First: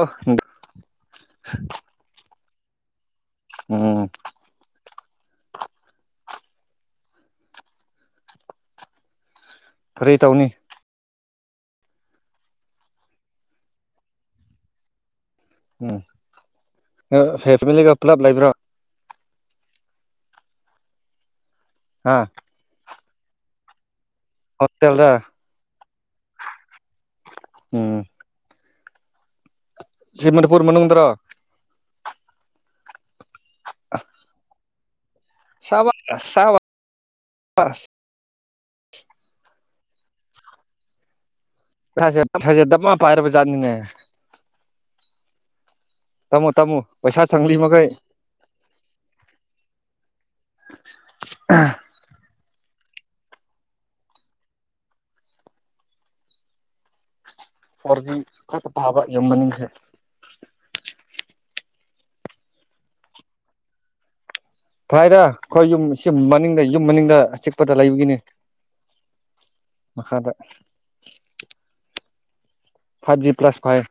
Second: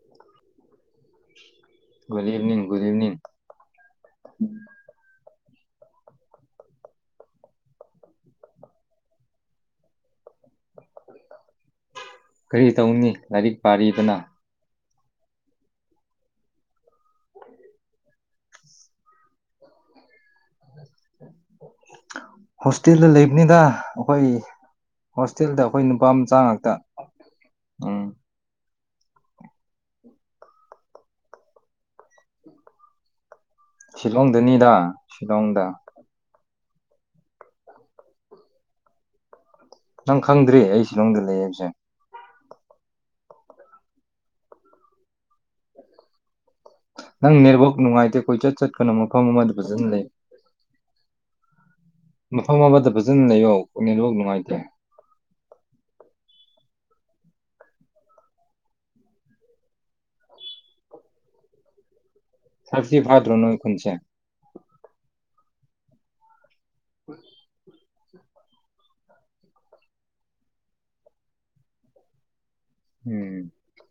ꯑꯥ [unintelligible] ꯒꯨꯨꯗ evening ꯎꯝ ꯐꯔꯤ ꯇꯧꯅꯤ ꯀꯔꯤ ꯇꯧꯅꯤ ꯂꯥꯏꯔꯤꯛ ꯄꯥꯔꯤꯗꯅ ꯎꯝ ꯅꯥ ꯐꯦ ꯐꯦꯃꯤꯂꯤꯒ ꯄꯨꯂꯞ ꯂꯩꯕ꯭ꯔꯣ ꯍꯦ ꯍꯥꯥ ꯇꯤꯜꯗ ꯂꯩꯕꯅꯤꯗ ꯑꯩꯈꯣꯏ ꯍꯣꯁꯇꯦꯜꯗ ꯑꯩꯈꯣꯏ ꯅꯨꯄꯥ ꯃꯆꯥ ꯉꯥꯛꯇ ꯎꯝ ꯁꯤ ꯃꯅꯤꯄꯨꯔ ꯃꯅꯨꯡꯗꯔꯣ ꯁꯤꯂꯣꯡꯗꯅꯤꯗ ꯁꯤꯂꯣꯡꯗ ꯁꯕꯥꯁ ꯁꯕꯥꯁ ꯕꯥꯁ ꯅꯪ ꯈꯪꯗ꯭ꯔꯤ ꯑꯩ ꯁꯤꯂꯣꯡꯗ ꯂꯩ ꯍꯥꯢꯕꯁꯦ ꯐꯖꯕ ꯐꯖꯗꯕꯥ ꯄꯥꯏꯔꯕ ꯖꯥꯠꯅꯤꯅꯦ ꯇꯝꯃꯣ ꯇꯝꯃꯣ ꯄꯩꯁꯥ ꯅꯪ ꯆꯪꯂꯤ ꯅꯦꯠꯋꯔ꯭ꯛ ꯃꯈꯩ ꯅꯨꯡꯉꯥꯏꯇꯦ ꯀꯣꯏꯆꯠ ꯆꯠꯀꯅꯨ ꯃꯐꯝ ꯑꯃꯗ ꯐꯖꯅ ꯂꯩꯌꯨ ꯑꯥ ꯃꯐꯝ ꯑꯃꯗ ꯐꯖꯅ ꯂꯩꯌꯣ ꯅꯦꯠꯋꯔ꯭ꯛ ꯅꯨꯡꯉꯥꯏꯇꯦ ꯐꯣꯔꯗꯤ ꯇꯔꯠꯇꯥ ꯄꯥꯕ ꯌꯥꯝ ꯃꯥꯅꯤꯡꯈ꯭ꯔꯦ ꯁꯛꯆꯤ ꯐꯗ꯭ꯔꯣ ꯅꯣꯏ ꯈꯨꯟꯁꯦ ꯐꯥꯏꯔ ꯑꯩꯈꯣꯏ ꯌꯨꯝ ꯁꯤ ꯃꯅꯤꯡꯗ ꯌꯨꯝ ꯃꯅꯤꯡꯗ ꯑꯥꯆꯤꯛꯄꯗ ꯂꯩꯕꯒꯤꯅꯦ ꯃꯈꯥꯗ ꯐꯥꯗꯤ ꯎꯝ ꯄ꯭ꯂꯁ ꯐꯥꯏꯌꯦ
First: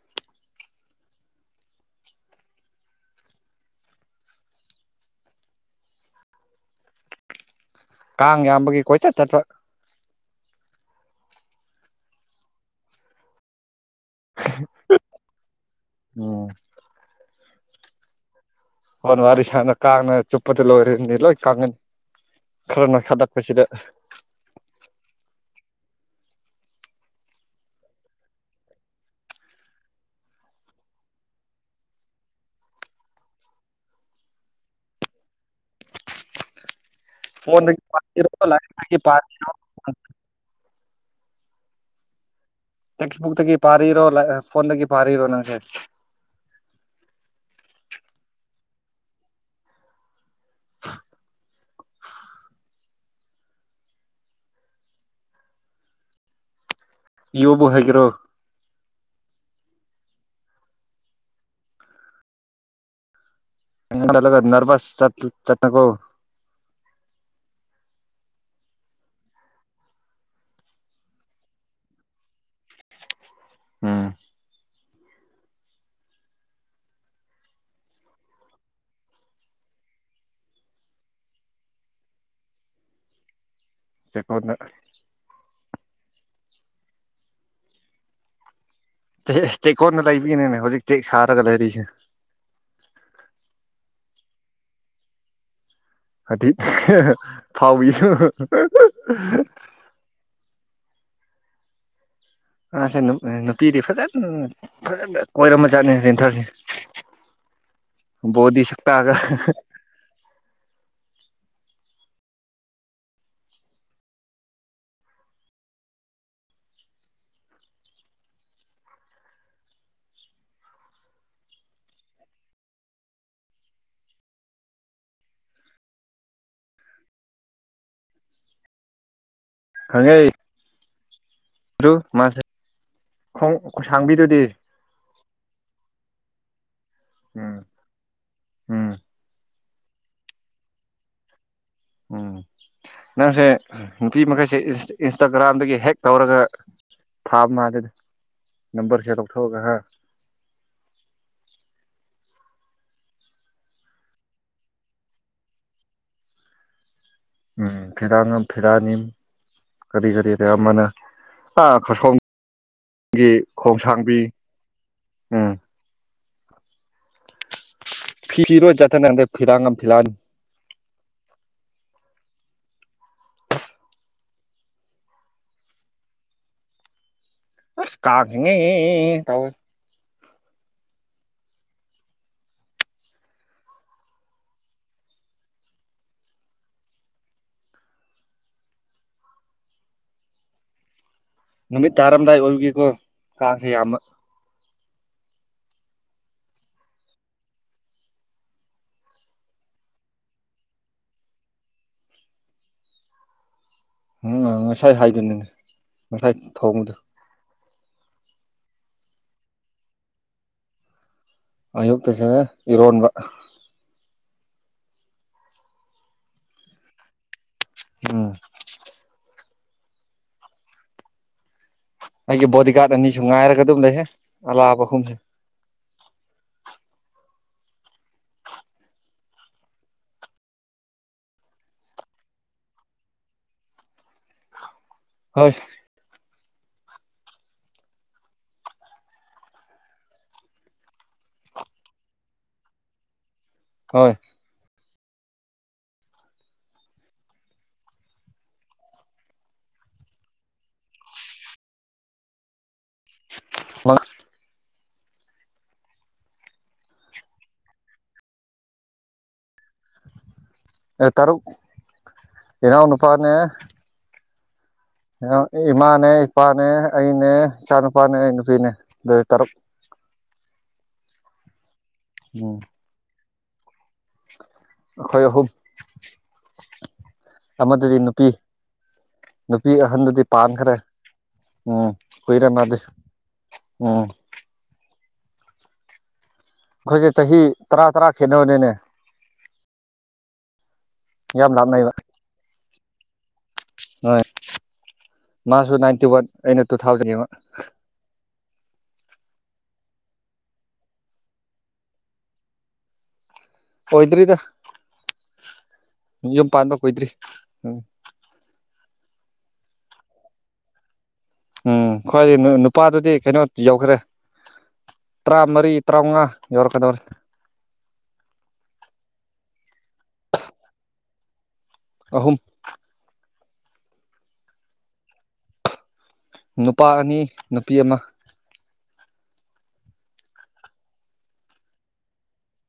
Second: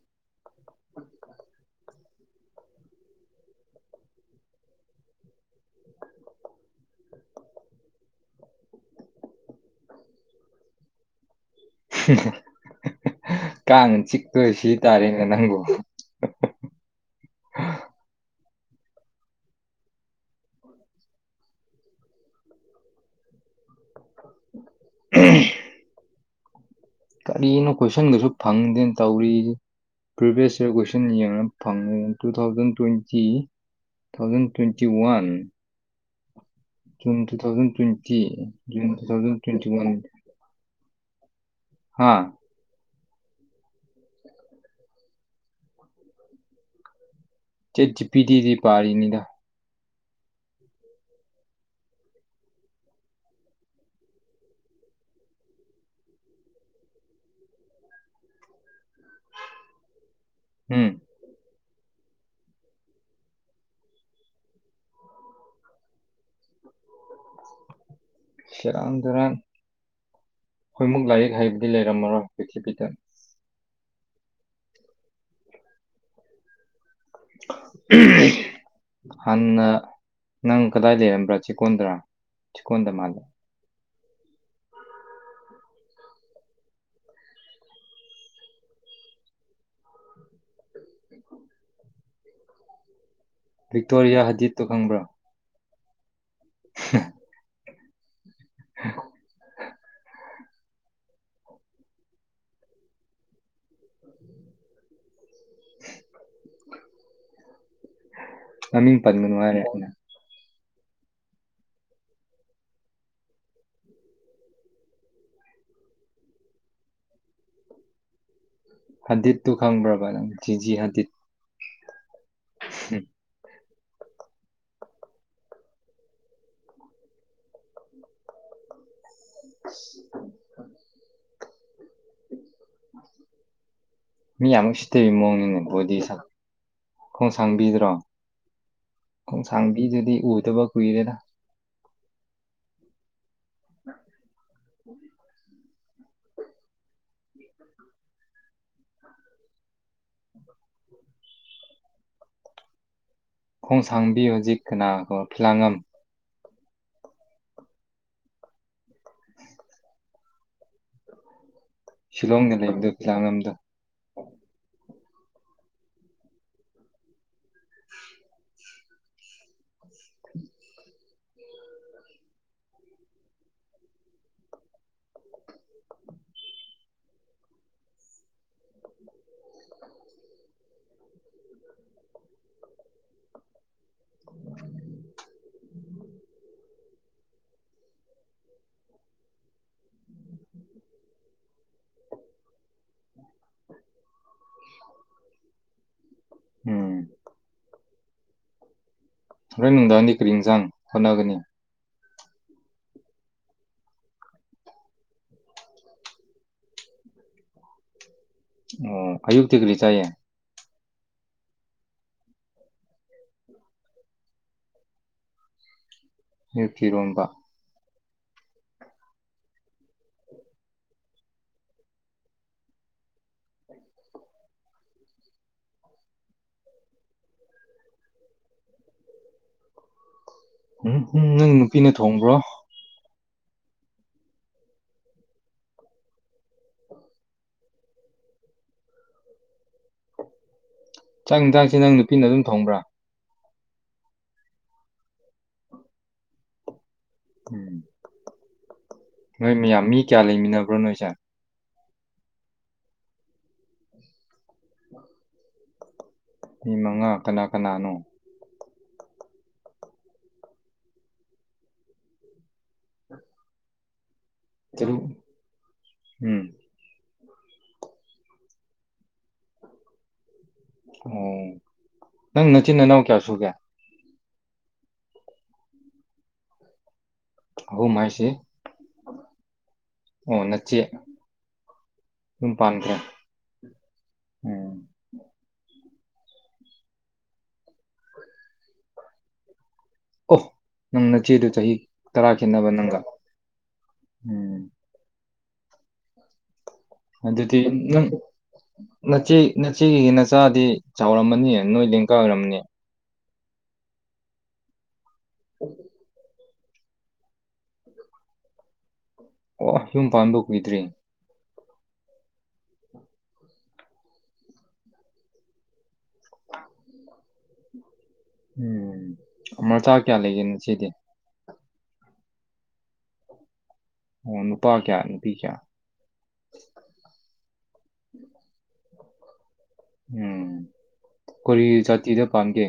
ꯀꯥꯡ ꯌꯥꯝꯕꯒꯤ ꯀꯣꯏꯆꯠ ꯆꯠꯄ [unintelligible] ꯀꯥꯡꯅ ꯆꯤꯛꯄꯗ ꯁꯤ ꯇꯥꯔꯦꯅꯦ ꯅꯪꯕꯨ ꯎꯝ ꯐꯣꯟ ꯋꯥꯔꯤ ꯁꯅꯥ ꯀꯥꯡꯅ ꯆꯨꯞꯄꯗ ꯂꯣꯏꯔꯅꯤ ꯂꯣꯏ ꯀꯪꯉꯥꯅꯤ ꯈꯔꯥ ꯅꯣꯢꯈꯠꯂꯛꯄꯁꯤꯗ ꯀꯔꯤꯅꯣ ꯀꯣꯏꯁꯟꯒꯖꯨ ꯐꯪꯗꯦ ꯇꯧꯔꯤꯁꯦ ꯄ꯭ꯔꯤꯚꯤꯌꯁ ꯌꯔ ꯀꯣꯏꯁꯟ ꯌꯦꯡꯉꯥ ꯐꯪꯉꯦ two thousand twenty two thousand twenty one June two thousand ꯐꯣꯟꯗꯒꯤ ꯇ꯭ꯋꯦꯟꯇꯤ ꯄꯥꯏꯔꯣ ꯖꯨꯟ ꯂꯥꯏꯔꯤꯛꯇꯒꯤ ꯇꯨ ꯄꯥꯏ ꯊꯥꯎꯖꯟ ꯇ꯭ꯋꯦꯟꯇꯤ ꯋꯥꯟ ꯍꯥꯥ ꯇꯦꯛꯁꯕꯨꯛꯇꯒꯤ ꯄꯥꯔꯤꯔꯣ ꯆꯦꯠꯖꯤꯄꯤꯇꯤꯗꯒꯤ ꯄꯥꯔꯤꯅꯤꯗ ꯌꯨꯕꯨ ꯍꯩꯒꯦꯔꯣ ꯎꯝ ꯑꯩꯅ ꯆꯠꯂꯒ ꯅꯔꯚ꯭ꯁ ꯆꯠ ꯆꯠꯅꯀꯣ ꯁꯦꯔꯥꯟ ꯇꯨꯔꯥꯟ ꯈꯣꯏꯃꯨꯛ ꯂꯥꯏꯔꯤꯛ ꯍꯩꯕꯗꯤ ꯂꯩꯔꯝꯃꯔꯣꯏ ꯄ꯭ꯔꯤꯊꯤꯕꯤꯗ ꯎꯝ ꯍꯥꯟꯅ ꯅꯪ ꯀꯗꯥꯏ ꯂꯩꯔꯝꯕ꯭ꯔꯥ ꯆꯦꯛꯀꯣꯟꯗꯔꯥ ꯆꯦꯛꯀꯣꯟꯗ ꯃꯥꯜꯂꯦ ꯆꯦꯛꯀꯣꯟꯗ ꯆꯦꯛꯀꯣꯟꯅ ꯂꯩꯕꯒꯤꯅꯤꯅꯦ ꯍꯧꯖꯤꯛ ꯆꯦꯛ ꯁꯥꯔꯒ ꯂꯩꯔꯤꯁꯦ ꯕꯤꯛꯇꯣꯔꯤꯌꯥ ꯍꯖꯤꯠꯇꯣ ꯈꯪꯕ꯭ꯔꯥ ꯍꯥꯏꯗꯤ ꯍꯥꯎꯏ [inaudible] ꯑꯥ ꯍꯟ ꯅꯨꯄꯤꯗꯤ ꯐꯖꯅ ꯎꯪ ꯐꯖꯅ ꯀꯣꯏꯔꯝꯕ ꯖꯥꯠꯅꯤ ꯇꯊꯔꯁꯦ ꯕꯣꯗꯤ ꯃꯃꯤꯡ ꯁꯛꯇꯥꯒ ꯄꯟꯒꯅꯨ ꯍꯥꯏꯔꯦ ꯑꯩꯅ ꯍꯟꯗꯤꯠ ꯇꯨ ꯈꯡꯕ꯭ꯔꯕ ꯚꯥꯏ ꯖꯤꯖꯤ ꯍꯟꯗꯤꯠ ꯍꯨꯝ ꯈꯪꯉꯦ ꯑꯗꯨ ꯃꯥꯁꯦ ꯈꯣꯡ ꯈꯨꯁꯥꯡꯕꯤꯗꯨꯗꯤ ꯃꯤ ꯌꯥꯝ ꯎꯁꯤꯠꯇꯕ ꯃꯑꯣꯡꯅꯤꯅꯦ ꯕꯣꯗꯤ ꯎꯝ ꯈꯣꯡꯁꯥꯡꯕꯤꯗꯨꯔꯣ ꯎꯝ ꯁꯥꯡꯕꯤꯗꯨꯗꯤ ꯎꯗꯕ ꯀꯨꯏꯔꯦꯗ ꯎꯝ ꯅꯪꯁꯦ ꯅꯨꯄꯤ ꯃꯈꯩꯁꯦ ꯏꯟꯁꯇꯥꯒ꯭ꯔꯥꯝꯗꯒꯤ ꯍꯦꯛ ꯇꯧꯔꯒ ꯊꯥ ꯃꯥꯗ ꯅꯝꯕꯔꯁꯦ ꯂꯧꯊꯣꯛꯑꯒ ꯍꯥ ꯈꯣꯡꯁꯥꯡꯕꯤ ꯍꯧꯖꯤꯛ ꯀꯅꯥꯒ ꯐꯤꯂꯥꯡꯉꯝ ꯎꯝ ꯐꯤꯔꯥꯉꯝ ꯐꯤꯔꯥꯅꯤꯝ ꯀꯔꯤ ꯀꯔꯤ ꯀ ꯑꯃꯅ ꯂꯩꯕꯗꯣ ꯀꯤꯂꯥ ꯈꯁꯣꯝꯒꯤ ꯉꯝꯗꯣ ꯈꯣꯡꯁꯥꯡꯕꯤ ꯎꯝ [unintelligible] ꯐꯤꯂꯥꯟ ꯑꯁ ꯀꯥꯡ ꯉꯦ ꯉꯦ ꯇꯧꯑꯦ ꯅꯨꯃꯤꯠ ꯇꯥꯔꯝꯗꯥꯏ ꯑꯣꯏꯕꯒꯤꯀꯣ ꯀꯥꯡꯁꯦ ꯌꯥꯝꯕ ꯎꯝ ꯍꯣꯔꯦꯟ ꯅꯨꯡꯗꯥꯡꯅꯤ ꯀꯔꯤ ꯌꯦꯟꯁꯥꯡ ꯍꯣꯠꯅꯒꯅꯤ ꯎꯝ ꯉꯁꯥꯏ ꯍꯥꯏꯗꯨꯅꯦ ꯉꯁꯥꯏ ꯊꯣꯡꯕꯗꯣ ꯑꯣ ꯑꯌꯨꯛꯇꯒꯤꯗꯤ ꯆꯥꯏꯌꯦ ꯑꯌꯨꯛꯀꯤꯁꯦ ꯏꯔꯣꯟꯕ ꯅꯨꯇꯤ ꯏꯔꯣꯝꯕ ꯎꯝ ꯑꯩꯒꯤ ꯕꯣꯗꯤꯒꯥꯔꯗ ꯑꯅꯤꯁꯨ ꯉꯥꯏꯔꯒ ꯑꯗꯨꯝ ꯂꯩꯍꯦ ꯅꯂꯥ ꯃꯈꯣꯡꯁꯦ ꯎꯝ ꯎꯝ ꯅꯪ ꯅꯨꯄꯤꯅ ꯊꯣꯡꯕ꯭ꯔꯣ ꯍꯣꯏ ꯆꯥꯛ ꯏꯟꯁꯥꯡꯁꯤ ꯅꯪ ꯅꯨꯄꯤꯅ ꯑꯗꯨꯝ ꯊꯣꯡꯕ꯭ꯔꯥ ꯍꯣꯏ ꯎꯝ ꯅꯣꯏ ꯃꯌꯥꯝ ꯃꯤ ꯀꯌꯥ ꯂꯩꯃꯤꯟꯅꯕ꯭ꯔꯣ ꯅꯣꯏꯁꯦ ꯋꯥ ꯃꯤ ꯃꯉꯥ ꯀꯅꯥ ꯀꯅꯥꯅꯣ ꯑꯦ ꯇꯔꯨꯛ ꯏꯅꯥꯎ ꯅꯨꯄꯥꯅꯦ ꯇꯔꯨꯛ ꯉꯥꯔꯥꯡ ꯏꯃꯥꯅꯦ ꯎꯝ ꯏꯄꯥꯅꯦ ꯑꯩꯅꯦ ꯅꯦ ꯏꯆꯥꯅꯨꯄꯥꯅꯦ ꯏꯩꯅꯨꯄꯤꯅꯦ ꯇꯔꯨꯛ ꯑꯣ ꯅꯪ ꯎꯝ ꯅꯆꯤꯟ ꯅꯅꯥꯎ ꯀꯌꯥ ꯁꯨꯒꯦ ꯑꯩꯈꯣꯏ ꯑꯍꯨꯝ ꯑꯃꯥꯗꯨꯗꯤ ꯑꯍꯨꯝ ꯅꯨꯄꯤ ꯍꯥꯏꯁꯤ ꯅꯨꯄꯤ ꯑꯍꯟꯗꯨꯗꯤ ꯑꯣ ꯄꯥꯟꯈ꯭ꯔꯦ ꯅꯆꯦ ꯎꯝ ꯀꯨꯏꯔꯦ ꯌꯨꯝ ꯃꯥꯗꯤ ꯄꯥꯟꯈ꯭ꯔꯦ ꯎꯝ ꯑꯣ ꯑꯩꯈꯣꯏꯁꯦ ꯆꯍꯤ ꯇꯔꯥ ꯇꯔꯥ ꯈꯦꯠꯅꯕꯅꯦꯅꯦ ꯑꯣ ꯅꯪꯅꯆꯦꯗꯨ ꯆꯍꯤ ꯇꯔꯥ ꯈꯦꯠꯅꯕ ꯅꯪ ꯇꯥ ꯍꯣꯏ ꯃꯥꯁꯨ ꯅꯥꯏꯟꯇꯤ ꯋꯥꯟ ꯑꯩꯅ ꯇꯨ ꯊꯥꯎꯖꯟꯅꯦꯕ ꯑꯗꯨꯗꯤ ꯅꯪ ꯅꯆꯦ ꯅꯆꯦꯒꯤ ꯅꯆꯥꯗꯤ ꯆꯥꯎꯔꯝꯃꯅꯤ ꯅꯣꯏ ꯂꯦꯡꯒꯑꯣꯏꯔꯝꯃꯥꯅꯤ ꯑꯣꯏꯗ꯭ꯔꯤꯗ ꯎꯝ ꯌꯨꯝ ꯄꯥꯟꯕ ꯀꯨꯏꯗ꯭ꯔꯤ ꯎꯝ ꯑꯣ ꯌꯨꯝ ꯄꯥꯟꯕ ꯀꯨꯢꯗ꯭ꯔꯤ ꯎꯝ ꯈ꯭ꯣꯏꯗꯤ ꯅꯨꯄꯥꯗꯨꯗꯤ ꯀꯩꯅꯣ ꯌꯧꯈ꯭ꯔꯦ ꯇꯔꯥꯃꯔꯤ ꯇꯔꯥꯃꯉꯥ ꯌꯧꯔꯛꯀꯗꯧꯔꯦ ꯎꯝ ꯃꯆꯥ ꯀꯌꯥ ꯂꯩꯒꯦ ꯅꯆꯦꯗꯤ ꯑꯍꯨꯝ ꯑꯣ ꯅꯨꯄꯥ ꯀꯌꯥ ꯅꯨꯄꯤ ꯀꯌꯥ ꯅꯨꯄꯥ ꯑꯅꯤ ꯅꯨꯄꯤ ꯑꯃꯥ ꯎꯝ ꯀꯔꯤ ꯖꯥꯇꯤꯗ ꯄꯥꯟꯒꯦ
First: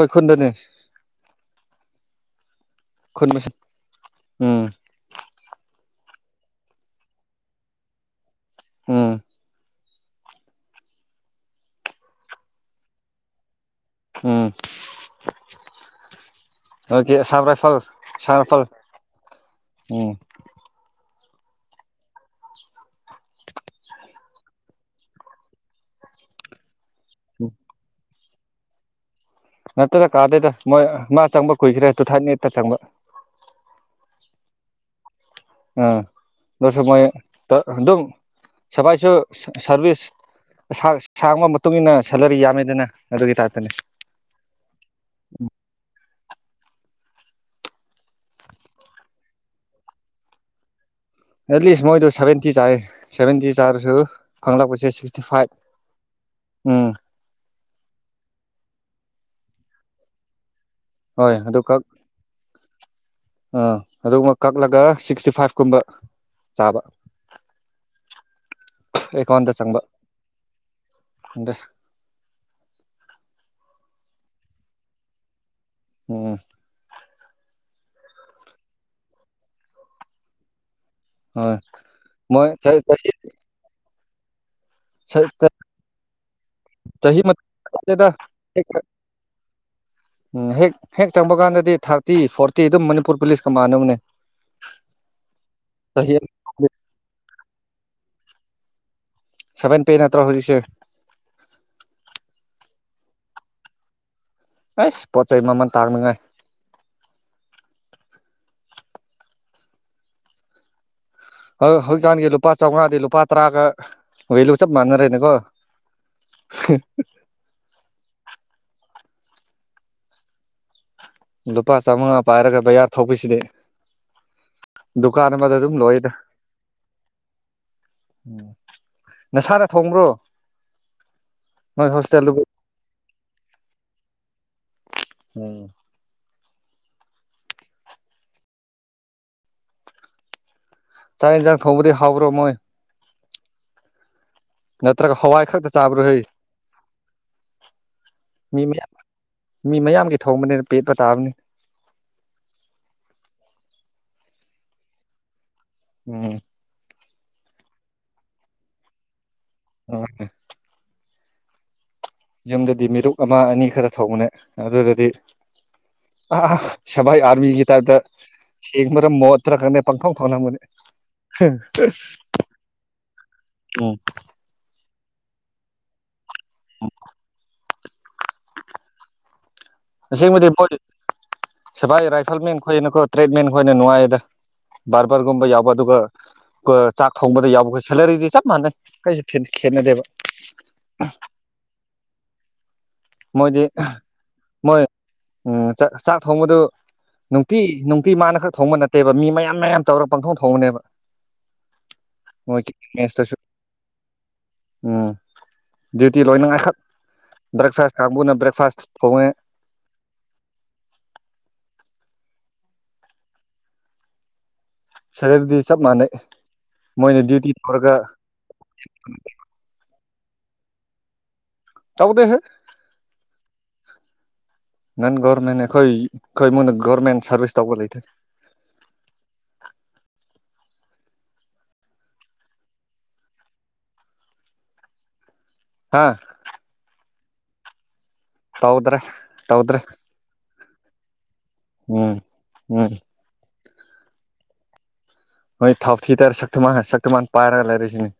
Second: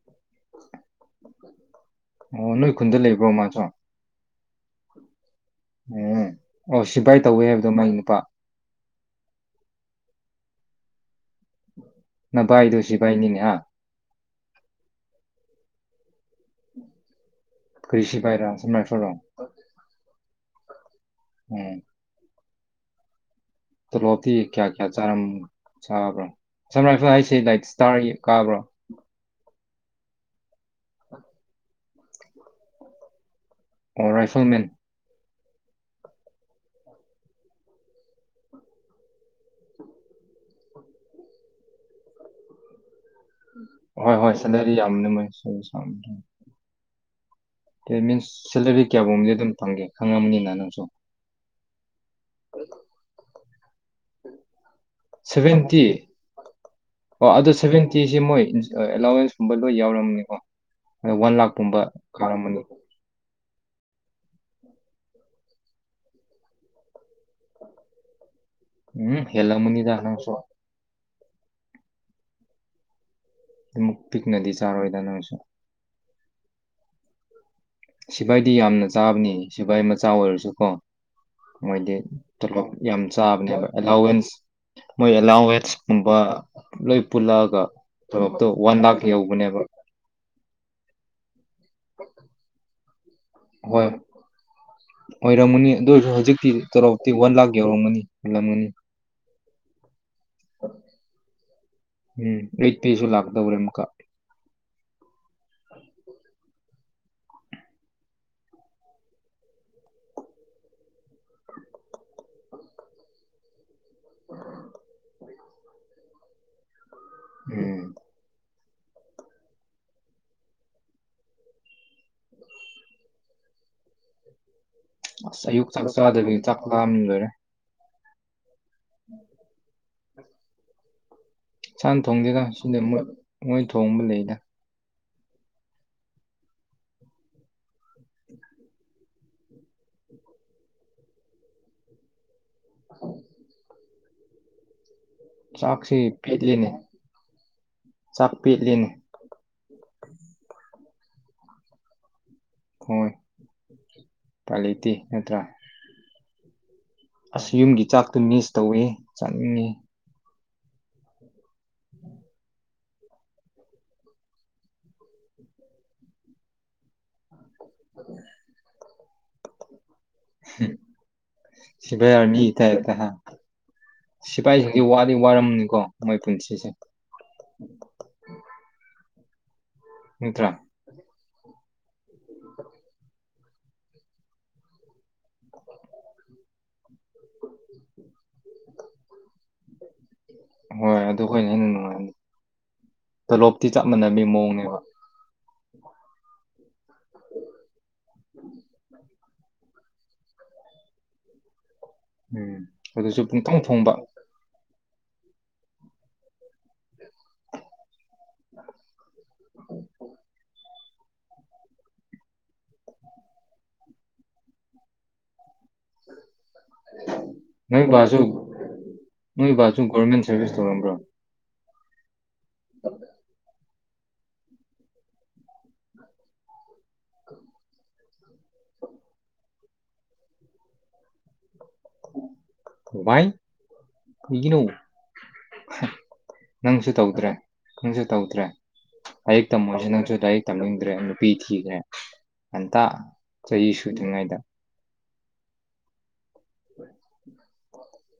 ꯈꯣꯏꯈꯨꯟꯗꯅꯦ ꯑꯣ ꯅꯣꯏ ꯈꯨꯟꯗ ꯂꯩꯕ꯭ꯔꯣ ꯃꯥꯁꯨ ꯎꯝ ꯎꯝ ꯑꯣ ꯁꯤꯐꯥꯏ ꯇꯧꯋꯦ ꯍꯥꯏꯕꯗꯣ ꯃꯒꯤ ꯅꯨꯄꯥ ꯎꯝ ꯅꯥ ꯚꯥꯏꯗꯨ ꯁꯤꯚꯥꯏꯅꯤꯅꯦ ꯍꯥ ꯎꯝ ꯑꯣꯀꯦ ꯁꯥꯕ꯭ꯔꯠ ꯐꯣ ꯀꯔꯤ ꯁꯥ ꯁꯤꯕꯥꯏꯔꯥ ꯍꯥꯞꯍꯜ ꯁꯝ ꯔꯥꯏꯐꯜꯔꯣ ꯎꯝ ꯎꯝ ꯇꯣꯂꯣꯞꯇꯤ ꯀꯌꯥ ꯀꯌꯥ ꯆꯥꯔꯝ ꯆꯥꯕ꯭ꯔꯥ [unintelligible] ꯂꯥꯢꯛ ꯁꯇꯥꯔ ꯌꯦꯛ ꯀꯥꯕ꯭ꯔꯣ ꯅꯠꯇꯦꯗ ꯀꯥꯗꯦꯗ ꯃꯣꯏ ꯃꯥ ꯆꯪꯕ ꯀꯨꯏꯈ꯭ꯔꯦ ꯇꯨ ꯊꯥꯏꯅꯦꯠꯇ ꯆꯪꯕ ꯑꯣ ꯔꯥꯏꯐꯜ ꯃꯦꯟ ꯑꯥ ꯑꯗꯨꯁꯨ ꯃꯣꯏ ꯑꯗꯨꯝ ꯁꯥꯚꯥꯏꯁꯨ ꯁꯥꯔ ꯁꯥꯔꯚꯤꯁ ꯁꯥꯡ ꯁꯥꯡꯕ ꯃꯇꯨꯡꯏꯟꯅ ꯁꯦꯂꯂꯔꯤ ꯌꯥꯝꯃꯦꯗꯅ ꯑꯗꯨꯒꯤ ꯇꯥꯏꯞꯇꯅꯦ ꯍꯣꯏ ꯍꯣꯏ ꯁꯦꯜꯂꯔꯤ ꯌꯥꯝꯅꯤ ꯃꯣꯏꯁꯨ ꯁꯥꯝ ꯇꯦ ꯃꯤꯟꯁ ꯁꯦꯜꯂꯔꯤ ꯀꯌꯥꯒꯨꯝꯕꯗꯤ ꯑꯗꯨꯝ ꯐꯪꯒꯦ ꯈꯪꯉꯝꯅꯤꯅ ꯅꯪꯁꯨ ꯑꯦꯠ ꯂꯤꯁ ꯃꯣꯏꯗꯨꯁ ꯁꯚꯦꯟꯇꯤ ꯆꯥꯢ ꯁꯚꯦꯟꯇꯤ ꯆꯥꯡ ꯐꯪꯂꯛꯄꯁꯦ ꯁꯤꯛꯁꯇꯤ ꯁꯚꯦꯟꯇꯤ ꯐꯥꯏꯚ ꯎꯝ ꯑꯣ ꯁꯨꯝꯕ ꯂꯣꯏ ꯌꯥꯎꯔꯝꯅꯤꯀꯣ ꯑ ꯋꯥꯟ ꯍꯣꯏ ꯑꯗꯨ ꯂꯥꯛꯀꯨꯝꯕ ꯀꯛ ꯀꯥꯔꯝꯕꯅꯤ ꯑꯥ ꯑꯗꯨꯒꯨꯝꯕ ꯀꯛꯂꯒ ꯁꯤꯛꯁꯇꯤ ꯐꯥꯏꯚ ꯀꯨꯝꯕ ꯁꯥꯕ ꯎꯝ ꯍꯦꯜꯂꯝ ꯃꯅꯤꯗ ꯅꯁꯨ ꯍꯪꯗꯦ ꯑꯗꯨꯛ ꯄꯤꯛꯅꯗꯤ ꯆꯥꯔꯣꯏꯗ ꯅꯪꯁꯨ ꯎꯝ ꯁꯤꯐꯥꯏꯗꯤ ꯌꯥꯝꯅ ꯆꯥꯕꯅꯤ ꯁꯤꯐꯥꯏ ꯃꯆꯥ ꯑꯣꯏꯔꯁꯨ ꯀꯣ ꯍꯣꯏ ꯃꯣꯏꯗꯤ ꯃꯣꯏ ꯇꯣꯂꯣꯞ ꯌꯥꯝ ꯆꯥꯕꯅꯦꯕ ꯑꯦꯂꯥꯎꯋꯦꯟꯁ [inaudible] ꯃꯣꯏ ꯑꯦꯂꯥꯎꯋꯦꯟꯁꯀꯨꯝꯕ ꯂꯣꯏ ꯆꯍꯤ ꯄꯨꯜꯂꯛꯑꯒ ꯃꯇꯨꯡꯗ ꯊꯕꯛꯇꯣ ꯋꯥꯟ ꯂꯥꯛꯈ ꯌꯧꯕꯅꯦꯕ ꯎꯝ ꯍꯦꯛ ꯍꯦꯛ ꯆꯪꯕ ꯀꯥꯟꯗ ꯊꯥꯔꯇꯤ ꯐꯣꯔꯇꯤ ꯑꯗꯨꯝ ꯃꯅꯤꯄꯨꯔ ꯄꯨꯂꯤꯁ ꯀ ꯍꯣꯏ ꯃꯥꯟꯅꯕꯅꯦ ꯑꯣꯏꯔꯝꯒꯅꯤ ꯆꯍꯤ ꯌꯎꯔꯝꯃꯅꯤ ꯍꯦꯜꯂꯂꯝ ꯃꯅꯤ ꯁꯕꯦꯟ ꯄꯦ ꯄꯠꯇ꯭ꯔꯖꯤꯁꯦ [unintelligible] ꯑꯩꯇ ꯄꯦꯁꯨ ꯂꯥꯛꯇꯧꯔꯦ ꯑꯃꯨꯛꯀ ꯑꯁ ꯄꯣꯠ ꯆꯩꯩ ꯃꯃꯜ ꯇꯥꯡꯅꯉꯥꯏ ꯍ ꯍꯧꯖꯤꯛꯀꯥꯟꯒꯤ ꯂꯨꯄꯥ ꯆꯥꯝꯃꯉꯥꯗꯤ ꯂꯨꯄꯥ ꯇꯔꯥꯒ ꯍꯣꯢ ꯆꯞ ꯃꯥꯟꯅꯔꯦꯅꯦ ꯀꯣ ꯍꯦ ꯎꯝ ꯂꯨꯄꯥ ꯆꯥꯃꯉꯥ ꯄꯥꯏꯔꯒ ꯕꯌꯥꯥꯔ ꯊꯣꯛꯄꯤꯁꯤꯗꯤ ꯑꯁ ꯑꯌꯨꯛ ꯆꯥꯛꯂ ꯆꯗꯕꯩ ꯆꯥꯛ ꯂꯥꯝ ꯂꯣꯏꯔꯦ ꯎꯝ ꯅꯁꯥꯅ ꯊꯣꯡꯕ꯭ꯔꯣ ꯅꯣꯏ ꯏꯁꯥꯟꯅ ꯍꯣꯁꯇꯦꯜꯗꯨꯕꯨ ꯊꯣꯡꯗꯧꯗ ꯁꯤꯗ ꯃꯣꯢ ꯃꯣꯏ ꯊꯣꯡꯕ ꯂꯩꯗ ꯎꯝ ꯎ [inaudible] ꯆꯥꯛ ꯌꯦꯟꯖꯥꯡ ꯊꯣꯡꯕꯗꯤ ꯍꯥꯎꯕ꯭ꯔꯣ ꯃꯣꯏ [inaudible] ꯅꯠ ꯅꯠꯇ꯭ꯔꯒ ꯍꯋꯥꯏ ꯈꯛꯗ ꯆꯥꯛꯁꯤ ꯆꯥꯕ꯭ꯔ ꯍꯩ ꯄꯦꯠꯂꯤꯅꯦ ꯆꯥꯛ ꯃꯤ ꯄꯦꯠꯂꯤꯅꯦ ꯃꯌꯥꯝ ꯃꯤ ꯃꯌꯥꯝꯒꯤ ꯊꯣꯡꯕꯅꯤꯅ ꯄꯦꯛꯄ ꯇꯥꯕꯅꯤ ꯍꯣꯏ ꯎꯄꯥꯢ ꯂꯩꯇꯦ ꯅꯠꯇ꯭ꯔꯥ ꯎꯝ ꯑꯁ ꯌꯨꯝꯒꯤ ꯆꯥꯛꯇꯣ ꯃꯤꯁ ꯇꯧꯏ ꯍꯦ ꯆꯥꯅꯤꯡꯉꯦ ꯎꯝ ꯌꯨꯝꯗꯗꯤ ꯃꯤꯔꯨꯞ ꯑꯃ ꯑꯅꯤ ꯈꯔ ꯊꯣꯡꯕꯅꯦ ꯑꯗꯨꯗꯗꯤ ꯑ ꯁꯕꯥꯏ ꯑꯥꯔꯃꯤꯒꯤ ꯇꯥꯏꯞꯇ ꯍꯦꯛ ꯃꯔꯝ ꯃꯣꯠꯇ꯭ꯔꯒꯅꯦ ꯄꯪꯊꯣꯡ ꯊꯣꯡꯂꯝꯒꯅꯦ ꯁꯤꯐꯥꯏ ꯑꯥꯔꯃꯤꯒꯤ ꯇꯥꯏꯞꯇ ꯍꯥ ꯎꯝ ꯁꯤꯐꯥꯏꯁꯤꯡꯁꯦ ꯋꯥꯗꯤ ꯋꯥꯔꯝꯅꯤꯀꯣ ꯃꯣꯏ ꯁꯤꯁꯦ ꯑꯁꯦꯡꯕꯗꯤ ꯅꯠꯇ꯭ꯔꯥ ꯄꯣꯇꯤ ꯁꯚꯥꯏ ꯔꯥꯏꯐꯦꯜꯃꯦꯟ ꯈꯣꯢꯅ ꯀꯣ ꯇ꯭ꯔꯦꯠꯃꯦꯟ ꯈꯣꯢꯅ ꯅꯨꯡꯉꯥꯏꯗ ꯒꯨꯝꯕ ꯌꯥꯎꯕ ꯑꯗꯨꯒ ꯆꯥꯛ ꯊꯣꯡꯕꯗ ꯌꯥꯎꯕ ꯁꯦꯂꯔꯤꯗꯤ ꯆꯞ ꯃꯥꯟꯅꯩ ꯀꯩꯁꯨ ꯈꯦꯅꯗꯦꯕ ꯍꯣꯏ ꯑꯗꯨ ꯈꯣꯏꯅ ꯍꯦꯟꯅ ꯅꯨꯡꯉꯥꯏꯅꯤ ꯃꯣꯏꯗꯤ ꯇꯣꯂꯣꯞꯇꯤ ꯆꯞ ꯃꯥꯟꯅꯕꯒꯤ ꯃꯑꯣꯡꯅꯦꯕ ꯃꯣꯏ ꯎꯝ ꯆꯥꯛ ꯊꯣꯡꯕꯗꯨ ꯅꯨꯡꯇꯤ ꯅꯨꯡꯇꯤ ꯃꯥꯅ ꯈꯛ ꯊꯣꯡꯕ ꯅꯠꯇꯦꯕ ꯃꯤ ꯃꯌꯥ ꯃꯌꯥꯝ ꯃꯌꯥꯝ ꯇꯧꯔ ꯄꯡꯊꯣꯡ ꯊꯣꯡꯕꯅꯦꯕ ꯎꯝ ꯃꯣꯏꯒꯤ ꯑꯗꯨꯁꯨ ꯃꯦꯁꯇꯁꯨ ꯄꯨꯡꯊꯣꯡ ꯊꯣꯡꯕ ꯎꯝ ꯗꯨꯗꯤ ꯂꯣꯏꯅꯤꯉꯥꯏꯈꯛ ꯕ꯭ꯔꯦꯛꯐꯥꯥꯁ ꯀꯥꯡꯕꯨꯅ ꯕ꯭ꯔꯦꯛꯐꯥꯥꯁ ꯊꯣꯡꯉꯦ ꯁꯦꯂꯦꯔꯦꯗꯤ ꯆꯞ ꯃꯥꯟꯅꯩ ꯃꯣꯏꯅ ꯗ꯭ꯌꯨꯇꯤ ꯅꯣꯏ ꯇꯧꯔꯒ ꯕꯥꯁꯨ ꯁꯥꯔꯕꯤꯁ ꯇꯣꯔꯝꯕ꯭ꯔꯥ ꯇꯧꯗꯦ ꯍꯦ [inaudible] ꯅꯟ ꯒꯣꯔꯃꯦꯟ ꯑꯩꯈꯣꯏ ꯏꯃꯨꯡ ꯒꯣꯔꯃꯦꯟ ꯁꯔꯚꯤꯁ ꯇꯧꯕ ꯂꯩꯇꯦ [unintelligible] ꯊꯨꯡꯚꯥꯏ ꯀꯩꯒꯤꯅꯣ ꯍꯥ ꯅꯪꯁꯨ ꯇꯧꯗ꯭ꯔꯦ ꯀꯪꯖꯤꯠ ꯇꯧꯗ꯭ꯔꯦ ꯇꯧꯗ꯭ꯔꯦ ꯂꯥꯢꯔꯤꯛ ꯇꯧꯗ꯭ꯔꯦ ꯇꯝꯃꯣꯁꯨ ꯅꯪꯁꯨ ꯂꯥꯢꯔꯤꯛ ꯇꯝꯅꯤꯡꯗ꯭ꯔꯦ ꯄꯤ ꯊꯤꯈ꯭ꯔꯦ ꯎꯝ ꯉꯟꯇꯥ ꯎꯝ ꯆꯍꯤ ꯁꯨꯗ꯭ꯔꯤꯉꯩꯗ ꯍꯣꯏ ꯊꯥꯎ ꯊꯤ ꯇꯔ ꯁꯛꯇ ꯁꯛꯇꯃ ꯄꯥꯏꯔꯒ ꯂꯩꯔꯤꯁꯤꯅꯦ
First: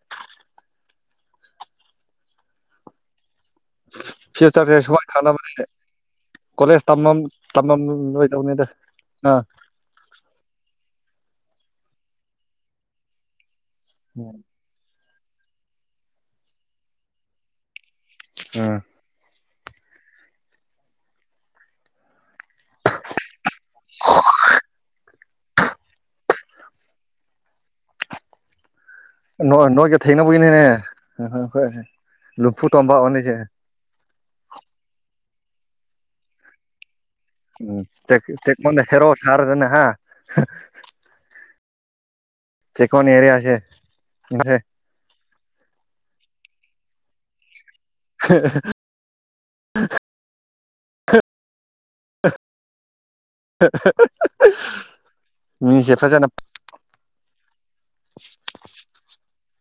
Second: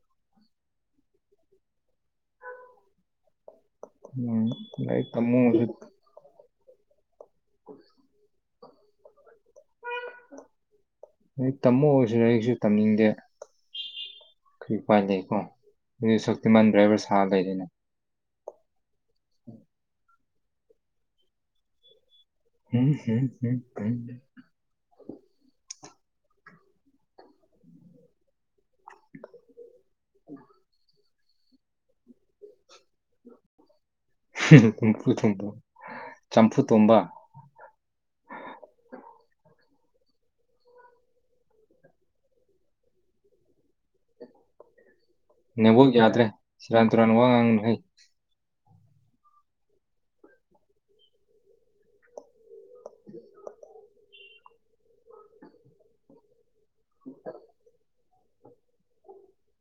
ꯎꯝ ꯂꯥꯢꯔꯤꯛ ꯇꯝꯃꯣ ꯀꯂꯦꯖ ꯇꯃꯝ ꯇꯝꯃꯝꯂꯣꯏꯗꯧꯅꯤꯗ ꯑꯥ ꯍꯣꯢ ꯇꯝꯃꯣ ꯑꯣꯁꯤꯅꯦ ꯑꯩꯁꯨ ꯇꯝꯅꯤꯡꯗꯦ ꯎꯝ ꯈꯣꯢ ꯄꯥꯂꯦ ꯑꯣ ꯑꯩꯗꯤ ꯁꯛꯇꯤꯃꯥꯟ ꯗ꯭ꯔꯥꯏꯚꯔ ꯁꯥ ꯂꯩꯔꯤꯅꯦ ꯑꯥ ꯑꯝ ꯍꯝ ꯢ ꯑꯪ [inaudible] ꯍ ꯍꯣ ꯍꯣꯏ ꯂꯨꯝꯐꯨ ꯇꯣꯝꯕꯥꯑꯣꯅꯤꯁꯦ ꯍꯨꯝ ꯍꯨꯝ ꯍꯨꯝ ꯊꯨꯝꯐꯨ ꯊꯨꯝꯐꯨ ꯆꯝꯐꯨ ꯇꯣꯝꯕ ꯎꯝ ꯆꯠ ꯆꯠꯃꯅ ꯍꯦꯔꯣ ꯁꯥꯔꯒꯅꯦ ꯍꯥ ꯆꯦꯛꯀꯣꯟ ꯑꯦꯔꯤꯌꯥꯁꯦ ꯁꯤꯁꯦ ꯅꯦꯠ ꯋꯥꯛ ꯌꯥꯗ꯭ꯔꯦ ꯁꯦꯔꯥꯟ ꯇꯨꯔꯥꯟ ꯋꯥ ꯉꯥꯡꯒꯅꯨ ꯍꯩ ꯍꯥ ꯍꯥ ꯑ [unintelligible] ꯍꯥ ꯍꯥ ꯍꯥ ꯃꯤꯁꯤ ꯐꯖꯅ [inaudible] [inaudible]